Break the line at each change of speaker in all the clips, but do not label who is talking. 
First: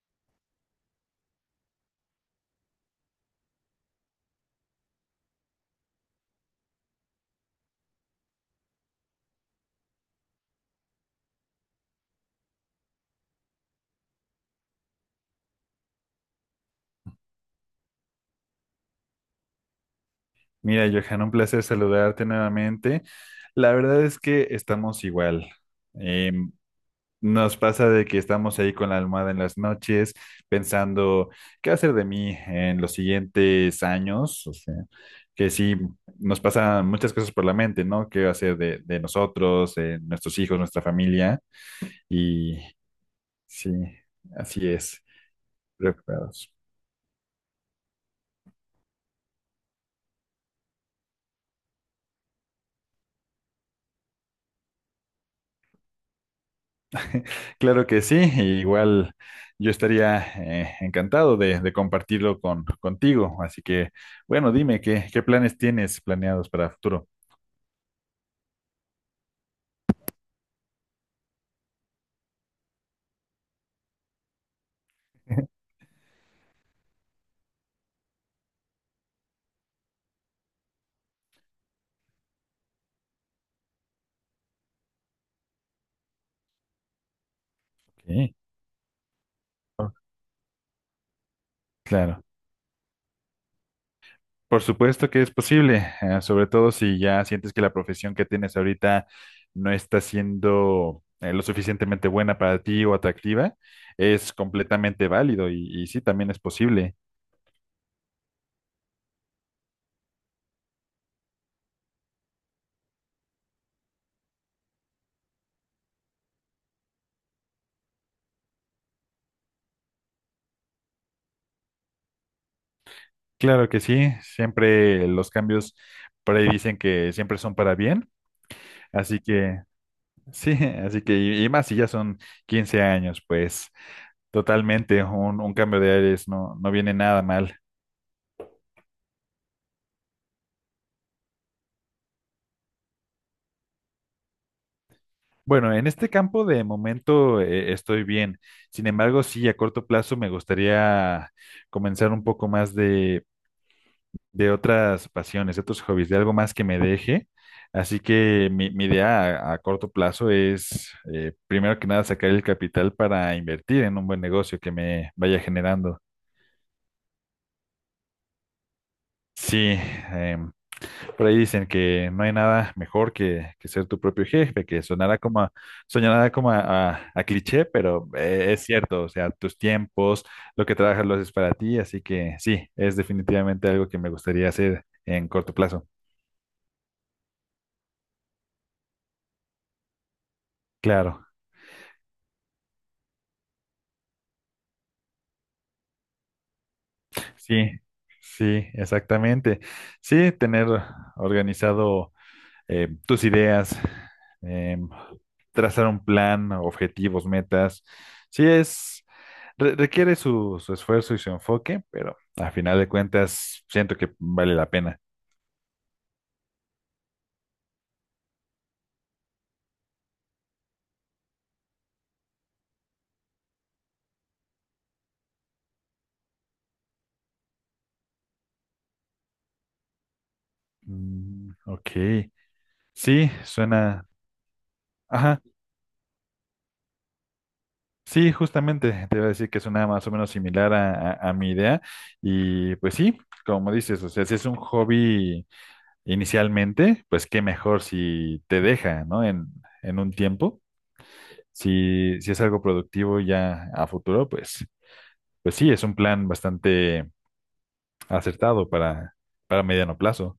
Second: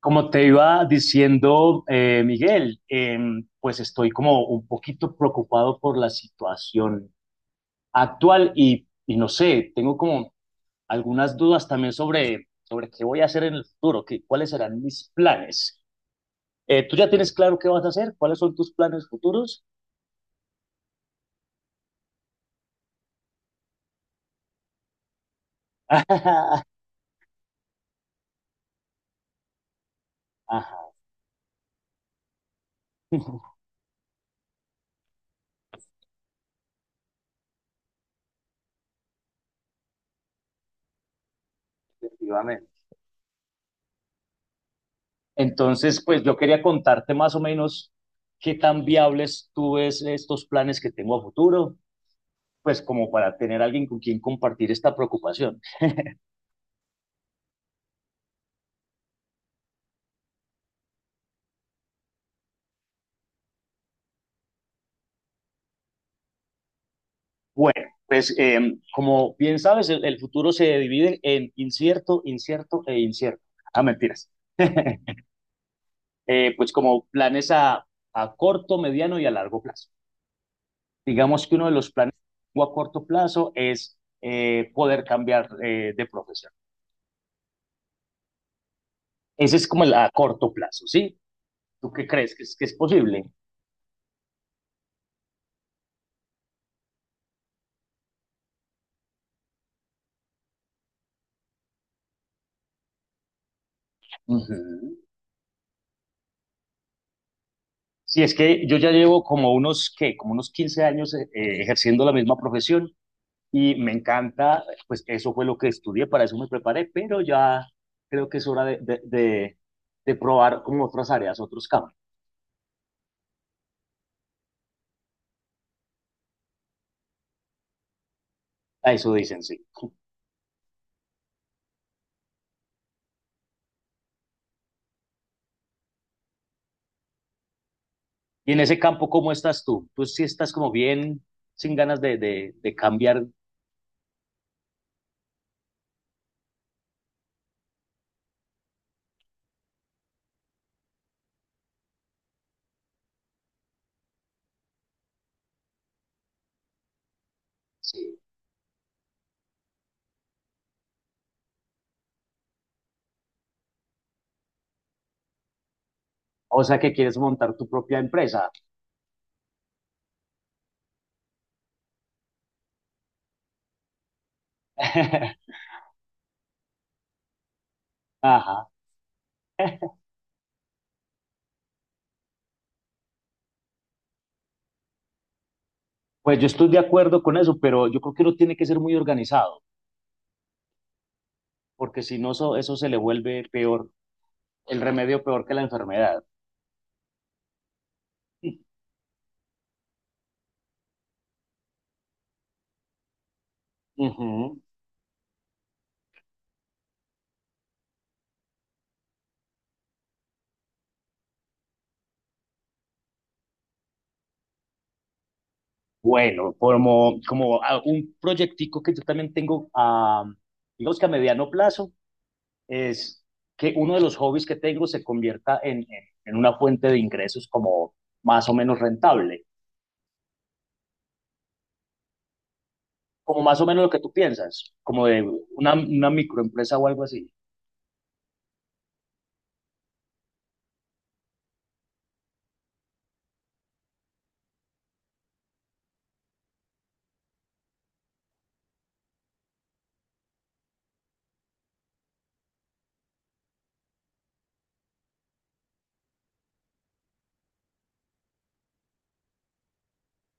Como te iba diciendo, Miguel, pues estoy como un poquito preocupado por la situación actual y no sé, tengo como algunas dudas también sobre qué voy a hacer en el futuro, cuáles serán mis planes. ¿Tú ya tienes claro qué vas a hacer? ¿Cuáles son tus planes futuros?
Mira, Johan, un placer saludarte nuevamente. La verdad es que estamos igual. Eh, Nos pasa de que estamos ahí con la almohada en las noches,
Ajá,
pensando qué hacer de mí en los siguientes años. O sea, que sí, nos pasan muchas cosas por la mente, ¿no? ¿Qué hacer de nosotros, de nuestros hijos, nuestra familia? Y
efectivamente.
sí, así es,
Entonces, pues yo
preocupados.
quería contarte más o menos qué tan viables tú ves estos planes que tengo a futuro, pues como para tener alguien con quien compartir esta preocupación.
Claro que sí, e igual yo estaría encantado de compartirlo con, contigo. Así que, bueno, dime, qué planes tienes planeados para futuro?
Bueno, pues como bien sabes, el futuro se divide en incierto, incierto e incierto. Ah, mentiras. Pues como planes a, corto, mediano y a largo plazo. Digamos que uno de los planes a corto plazo es poder cambiar de profesión.
Sí,
Ese es como el a corto plazo, ¿sí? ¿Tú qué
claro.
crees que es, posible?
Por supuesto que es posible, sobre todo si ya sientes que la profesión que tienes ahorita no está siendo lo suficientemente buena para ti o atractiva, es
Uh -huh.
completamente válido y sí, también es posible.
Sí, es que yo ya llevo como unos, ¿qué? Como unos 15 años ejerciendo la misma profesión, y me encanta, pues eso fue lo que estudié, para eso me preparé, pero ya creo que es hora de probar como otras áreas, otros campos.
Claro que sí, siempre los cambios por ahí dicen que siempre son para bien,
A eso
así
dicen,
que...
sí.
Sí, así que, y más si ya son 15 años, pues totalmente un cambio de aires no, no viene nada mal.
Y en ese campo, ¿cómo estás tú? Tú sí estás como bien, sin ganas de cambiar.
Bueno, en este campo de momento estoy bien. Sin embargo, sí, a corto plazo me gustaría comenzar un poco más de otras pasiones, de otros hobbies, de algo más que me deje. Así
Sí.
que mi idea a corto plazo es, primero que nada, sacar el capital para invertir en un buen negocio que me vaya generando.
O sea, que quieres montar tu propia empresa.
Sí, em, por ahí dicen que no hay nada mejor que ser tu propio jefe, que sonará como a, a cliché, pero es
Ajá.
cierto, o sea, tus tiempos, lo que trabajas lo haces para ti, así que sí, es definitivamente algo que me gustaría hacer en corto plazo.
Pues yo estoy de acuerdo con eso, pero yo creo que uno tiene que ser muy organizado,
Claro,
porque si no, eso se le vuelve peor, el remedio peor que la enfermedad.
sí, sí, exactamente. Sí, tener organizado. Tus ideas,
Ujú.
eh, trazar un plan, objetivos, metas. Sí es, requiere su esfuerzo y su enfoque, pero a final de cuentas siento que vale la pena.
Bueno, como un proyectico que yo también tengo, digamos que a mediano plazo, es que uno de los hobbies que tengo se convierta en una fuente de ingresos como más o menos rentable,
Mm, ok, sí,
como más o menos lo que
suena,
tú piensas, como de
ajá,
una microempresa o algo así.
sí, justamente te iba a decir que suena más o menos similar a, a mi idea y pues sí, como dices, o sea, si es un hobby inicialmente, pues qué mejor si te deja, ¿no? En un tiempo. Si, si es algo productivo ya a futuro, pues, pues sí, es un plan bastante acertado para mediano plazo.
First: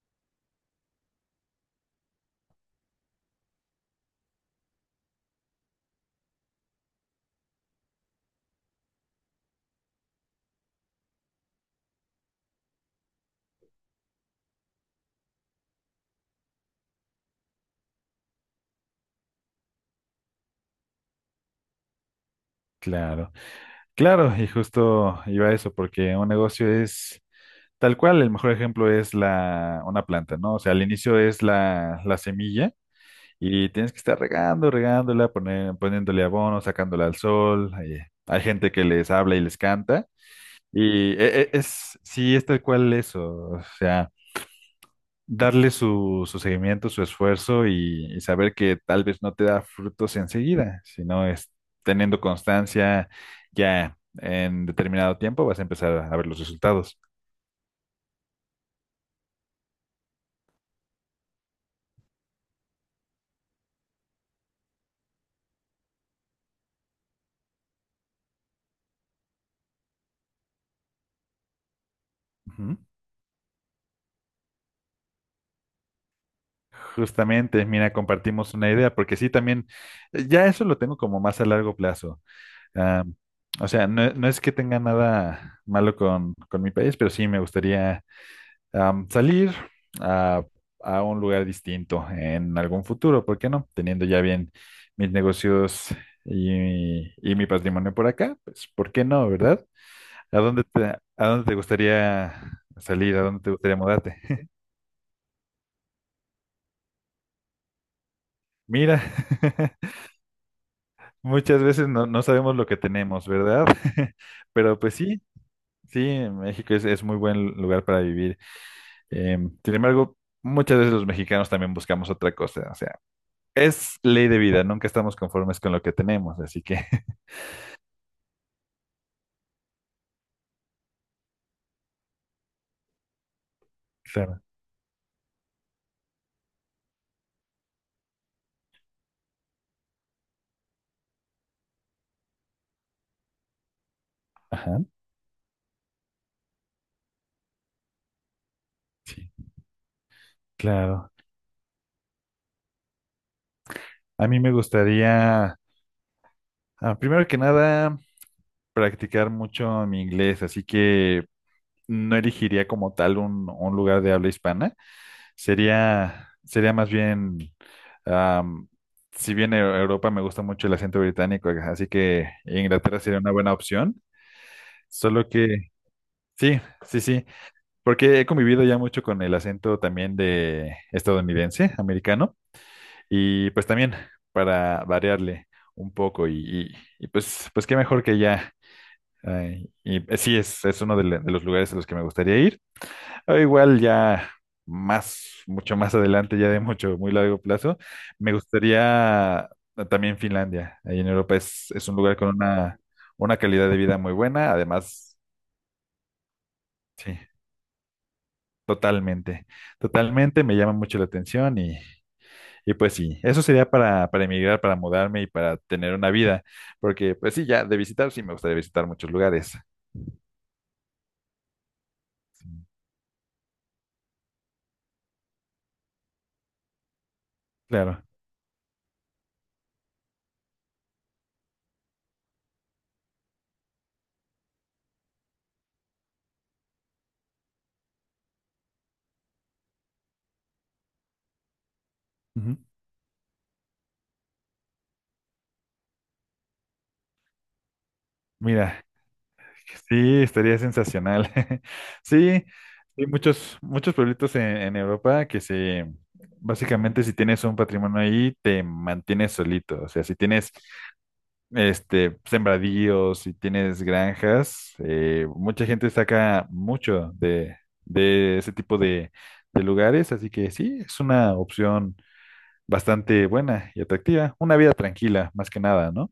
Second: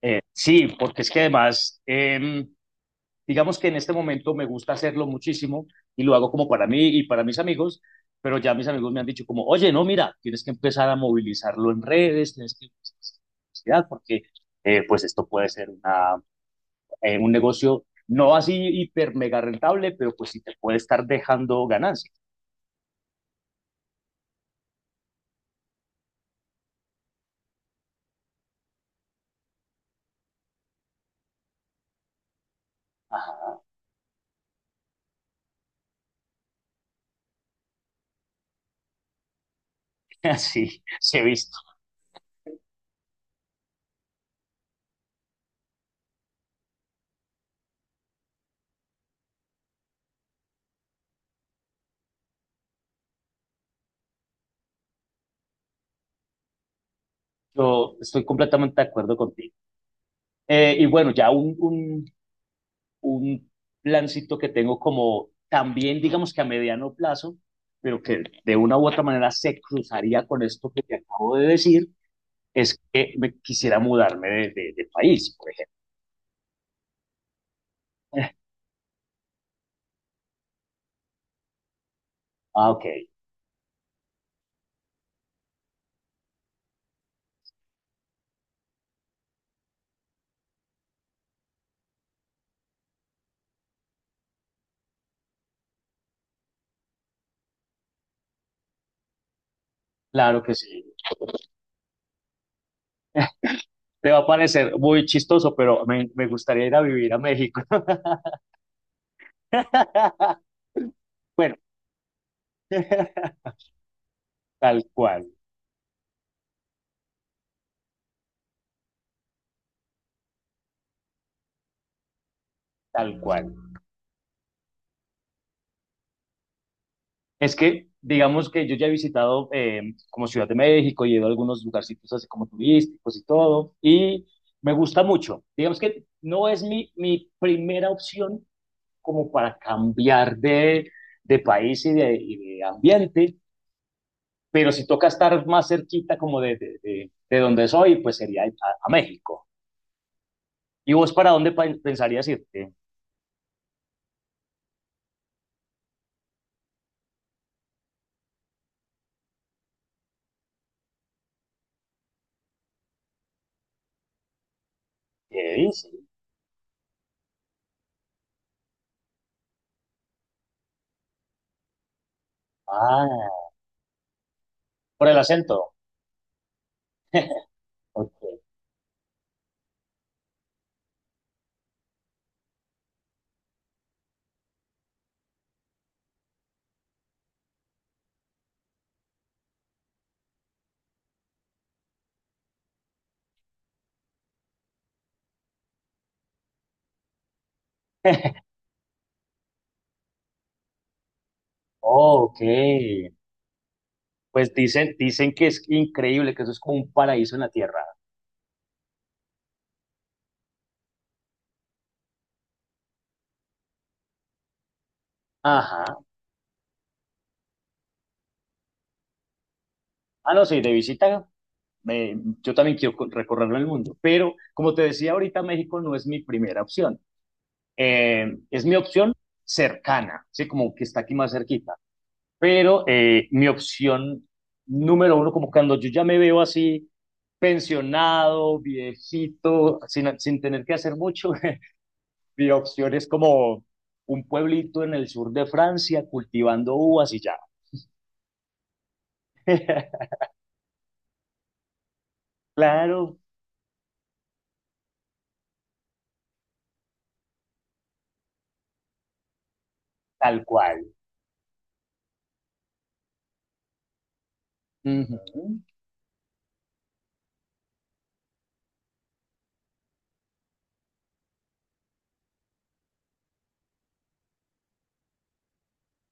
Sí, porque es que además, digamos que en este momento me gusta hacerlo muchísimo y lo hago como para mí y para mis amigos, pero ya mis amigos me han dicho como, oye, no, mira, tienes que empezar a movilizarlo en redes, tienes que empezar a hacer publicidad, porque pues esto puede ser un negocio no así hiper mega rentable, pero pues sí te puede estar dejando ganancias.
Claro, claro, y justo iba a eso, porque un negocio es tal cual, el mejor ejemplo es la, una planta, ¿no? O sea, al inicio es la semilla
Ajá,
y tienes que estar regando, regándola, poniéndole abono, sacándola al sol. Hay gente que les habla y les canta.
así,
Y
se ha visto.
es, sí, es tal cual eso. O sea, darle su, su seguimiento, su esfuerzo y saber que tal vez no te da frutos enseguida, sino es teniendo constancia ya en determinado tiempo vas a empezar a ver los resultados.
Yo estoy completamente de acuerdo contigo. Y bueno, ya un plancito que tengo como también, digamos que a mediano plazo, pero que de una u otra manera se cruzaría con esto que te acabo de decir,
Ujú.
es que me quisiera mudarme de país, por ejemplo.
Justamente, mira, compartimos una idea, porque sí, también, ya eso lo tengo como más a largo plazo.
Ah, ok,
Ah, o sea, no, no es que tenga nada malo con mi país, pero sí me gustaría salir a, a un lugar distinto en algún futuro, ¿por qué no? Teniendo ya bien mis negocios y mi patrimonio por acá, pues ¿por qué no, verdad?
claro que sí.
A dónde te gustaría salir? ¿A dónde te gustaría
Te
mudarte?
va a parecer muy chistoso, pero me gustaría ir a vivir a México.
Mira,
Bueno,
muchas veces no, no sabemos lo que tenemos, ¿verdad? Pero
tal
pues sí,
cual,
sí, México es muy buen lugar para vivir. Em, sin embargo, muchas veces los mexicanos también buscamos otra cosa, o sea,
tal cual.
es ley de vida, nunca estamos conformes con lo que tenemos, así que,
Es que, digamos que yo ya he visitado como Ciudad de México, y he ido a algunos lugarcitos así como turísticos y todo, y
claro,
me gusta mucho. Digamos que no es mi primera opción como para cambiar de país y de ambiente, pero
ajá,
si toca estar más cerquita como de donde soy, pues sería a México. ¿Y
claro.
vos para dónde pensarías irte?
A mí me gustaría, ah, primero que nada, practicar mucho mi inglés, así que no elegiría como tal un lugar de habla hispana.
¿Qué dices?
Sería, sería más bien, am, si bien en Europa me gusta mucho el acento británico, así que Inglaterra sería una
Ah,
buena opción.
por el
Solo
acento.
que, sí, sí, sí.
Ok.
Porque he convivido ya mucho con el acento también de estadounidense, americano, y pues también para variarle un poco y, pues, pues qué mejor que ya. Ay, y sí, es uno de, de los lugares a los que me gustaría ir. O igual ya más, mucho más adelante, ya de mucho, muy largo plazo, me gustaría también Finlandia. Ahí en Europa es un lugar
Oh,
con
ok.
una calidad de vida muy buena,
Pues dicen,
además,
dicen que es increíble, que eso es como un
sí.
paraíso en la tierra.
Totalmente, totalmente, me llama mucho la atención y pues sí, eso sería para emigrar, para mudarme y para
Ajá.
tener una vida, porque pues sí, ya de visitar, sí me gustaría visitar muchos lugares.
Ah, no, sí, de visita. eh,
Sí,
yo también quiero recorrerlo el mundo, pero como te decía ahorita, México no es mi primera opción.
claro.
Eh, es mi opción cercana, sí, como que está aquí más cerquita. Pero mi opción número uno, como cuando yo ya me veo así, pensionado, viejito, sin tener que hacer mucho, mi
Ujú.
opción es como un pueblito en el sur de Francia cultivando uvas y ya.
Mira, sí, estaría sensacional. Sí, hay
Claro,
muchos, muchos pueblitos en Europa que se, básicamente si tienes un patrimonio ahí, te mantienes solito, o sea, si
tal
tienes
cual.
este, sembradíos y tienes granjas,
Ujú.
mucha gente saca mucho de ese tipo de lugares, así que sí, es una opción bastante buena y atractiva, una vida tranquila, más que nada, ¿no?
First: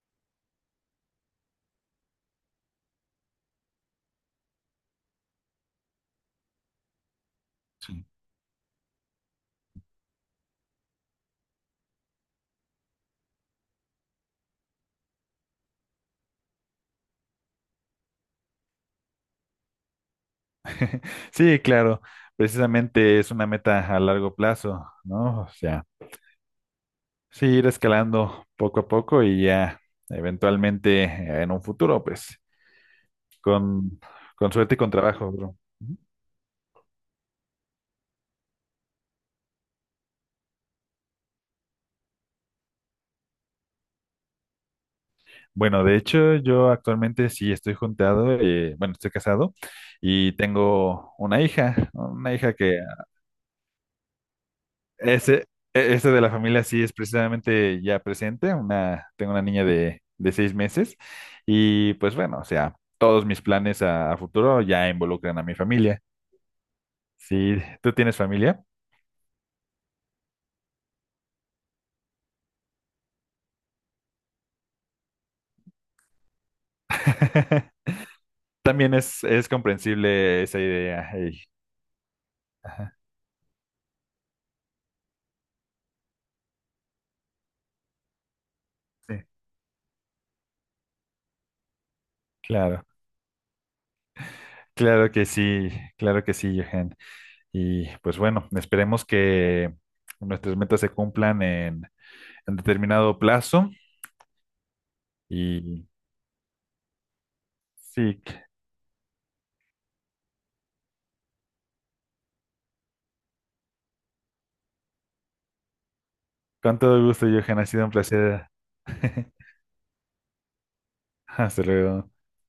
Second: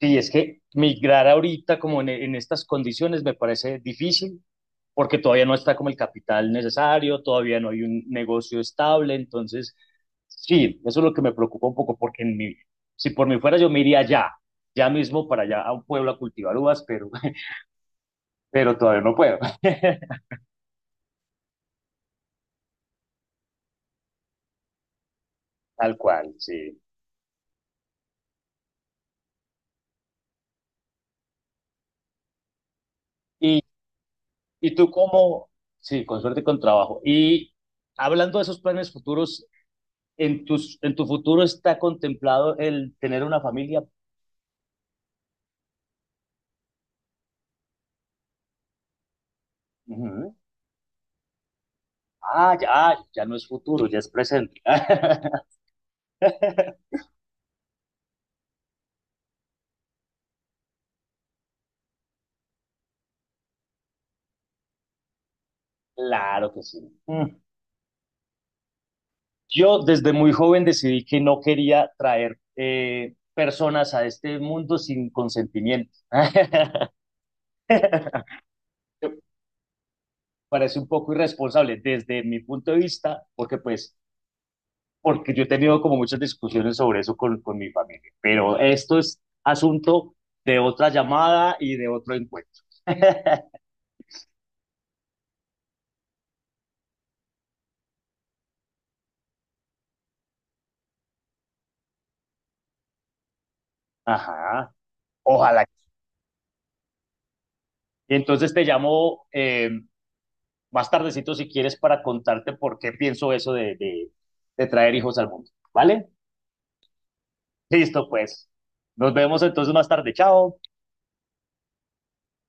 Sí, es que migrar ahorita como en estas condiciones me parece difícil porque todavía no está como el capital necesario, todavía no hay un negocio estable, entonces sí, eso es lo que me preocupa un poco porque en mí, si por mí fuera yo me iría ya, ya mismo para allá a un pueblo a cultivar uvas, pero pero todavía no puedo.
Sí, claro, precisamente es una meta a largo plazo, ¿no? O sea,
Tal cual, sí.
sí, ir escalando poco a poco y ya eventualmente en un futuro, pues,
Y,
con, con suerte
y
y
tú
con trabajo,
como,
bro.
sí, con suerte y con trabajo. Y hablando de esos planes futuros, en tus, en tu futuro está contemplado el tener una familia.
Bueno, de hecho, yo actualmente sí estoy juntado, bueno, estoy casado y
Ujú.
tengo una hija
Ah, ya,
que
ya no es futuro, ya es presente.
ese, ese de la familia sí es precisamente ya presente, una, tengo una niña de 6 meses y pues bueno, o sea, todos mis planes a futuro ya involucran a mi familia.
Claro que sí. Mm.
Sí, ¿tú tienes familia?
Yo desde muy joven decidí que no quería traer personas a este mundo sin consentimiento.
También es comprensible esa
Parece un
idea.
poco
Ey,
irresponsable desde mi punto de
ajá,
vista, porque pues, porque yo he tenido como muchas discusiones sobre eso con mi familia, pero esto
sí,
es asunto de otra llamada y de otro encuentro.
claro, claro que sí, claro que sí, Johan. Y pues bueno, esperemos que nuestras metas se cumplan en determinado plazo.
Ajá, ojalá.
Y
Y
sí,
entonces te llamo más tardecito si quieres para contarte por qué pienso eso de, de traer hijos al mundo. ¿Vale?
con todo gusto, Johan, ha sido un
Listo,
placer.
pues. Nos vemos entonces más tarde. Chao.
Hasta luego.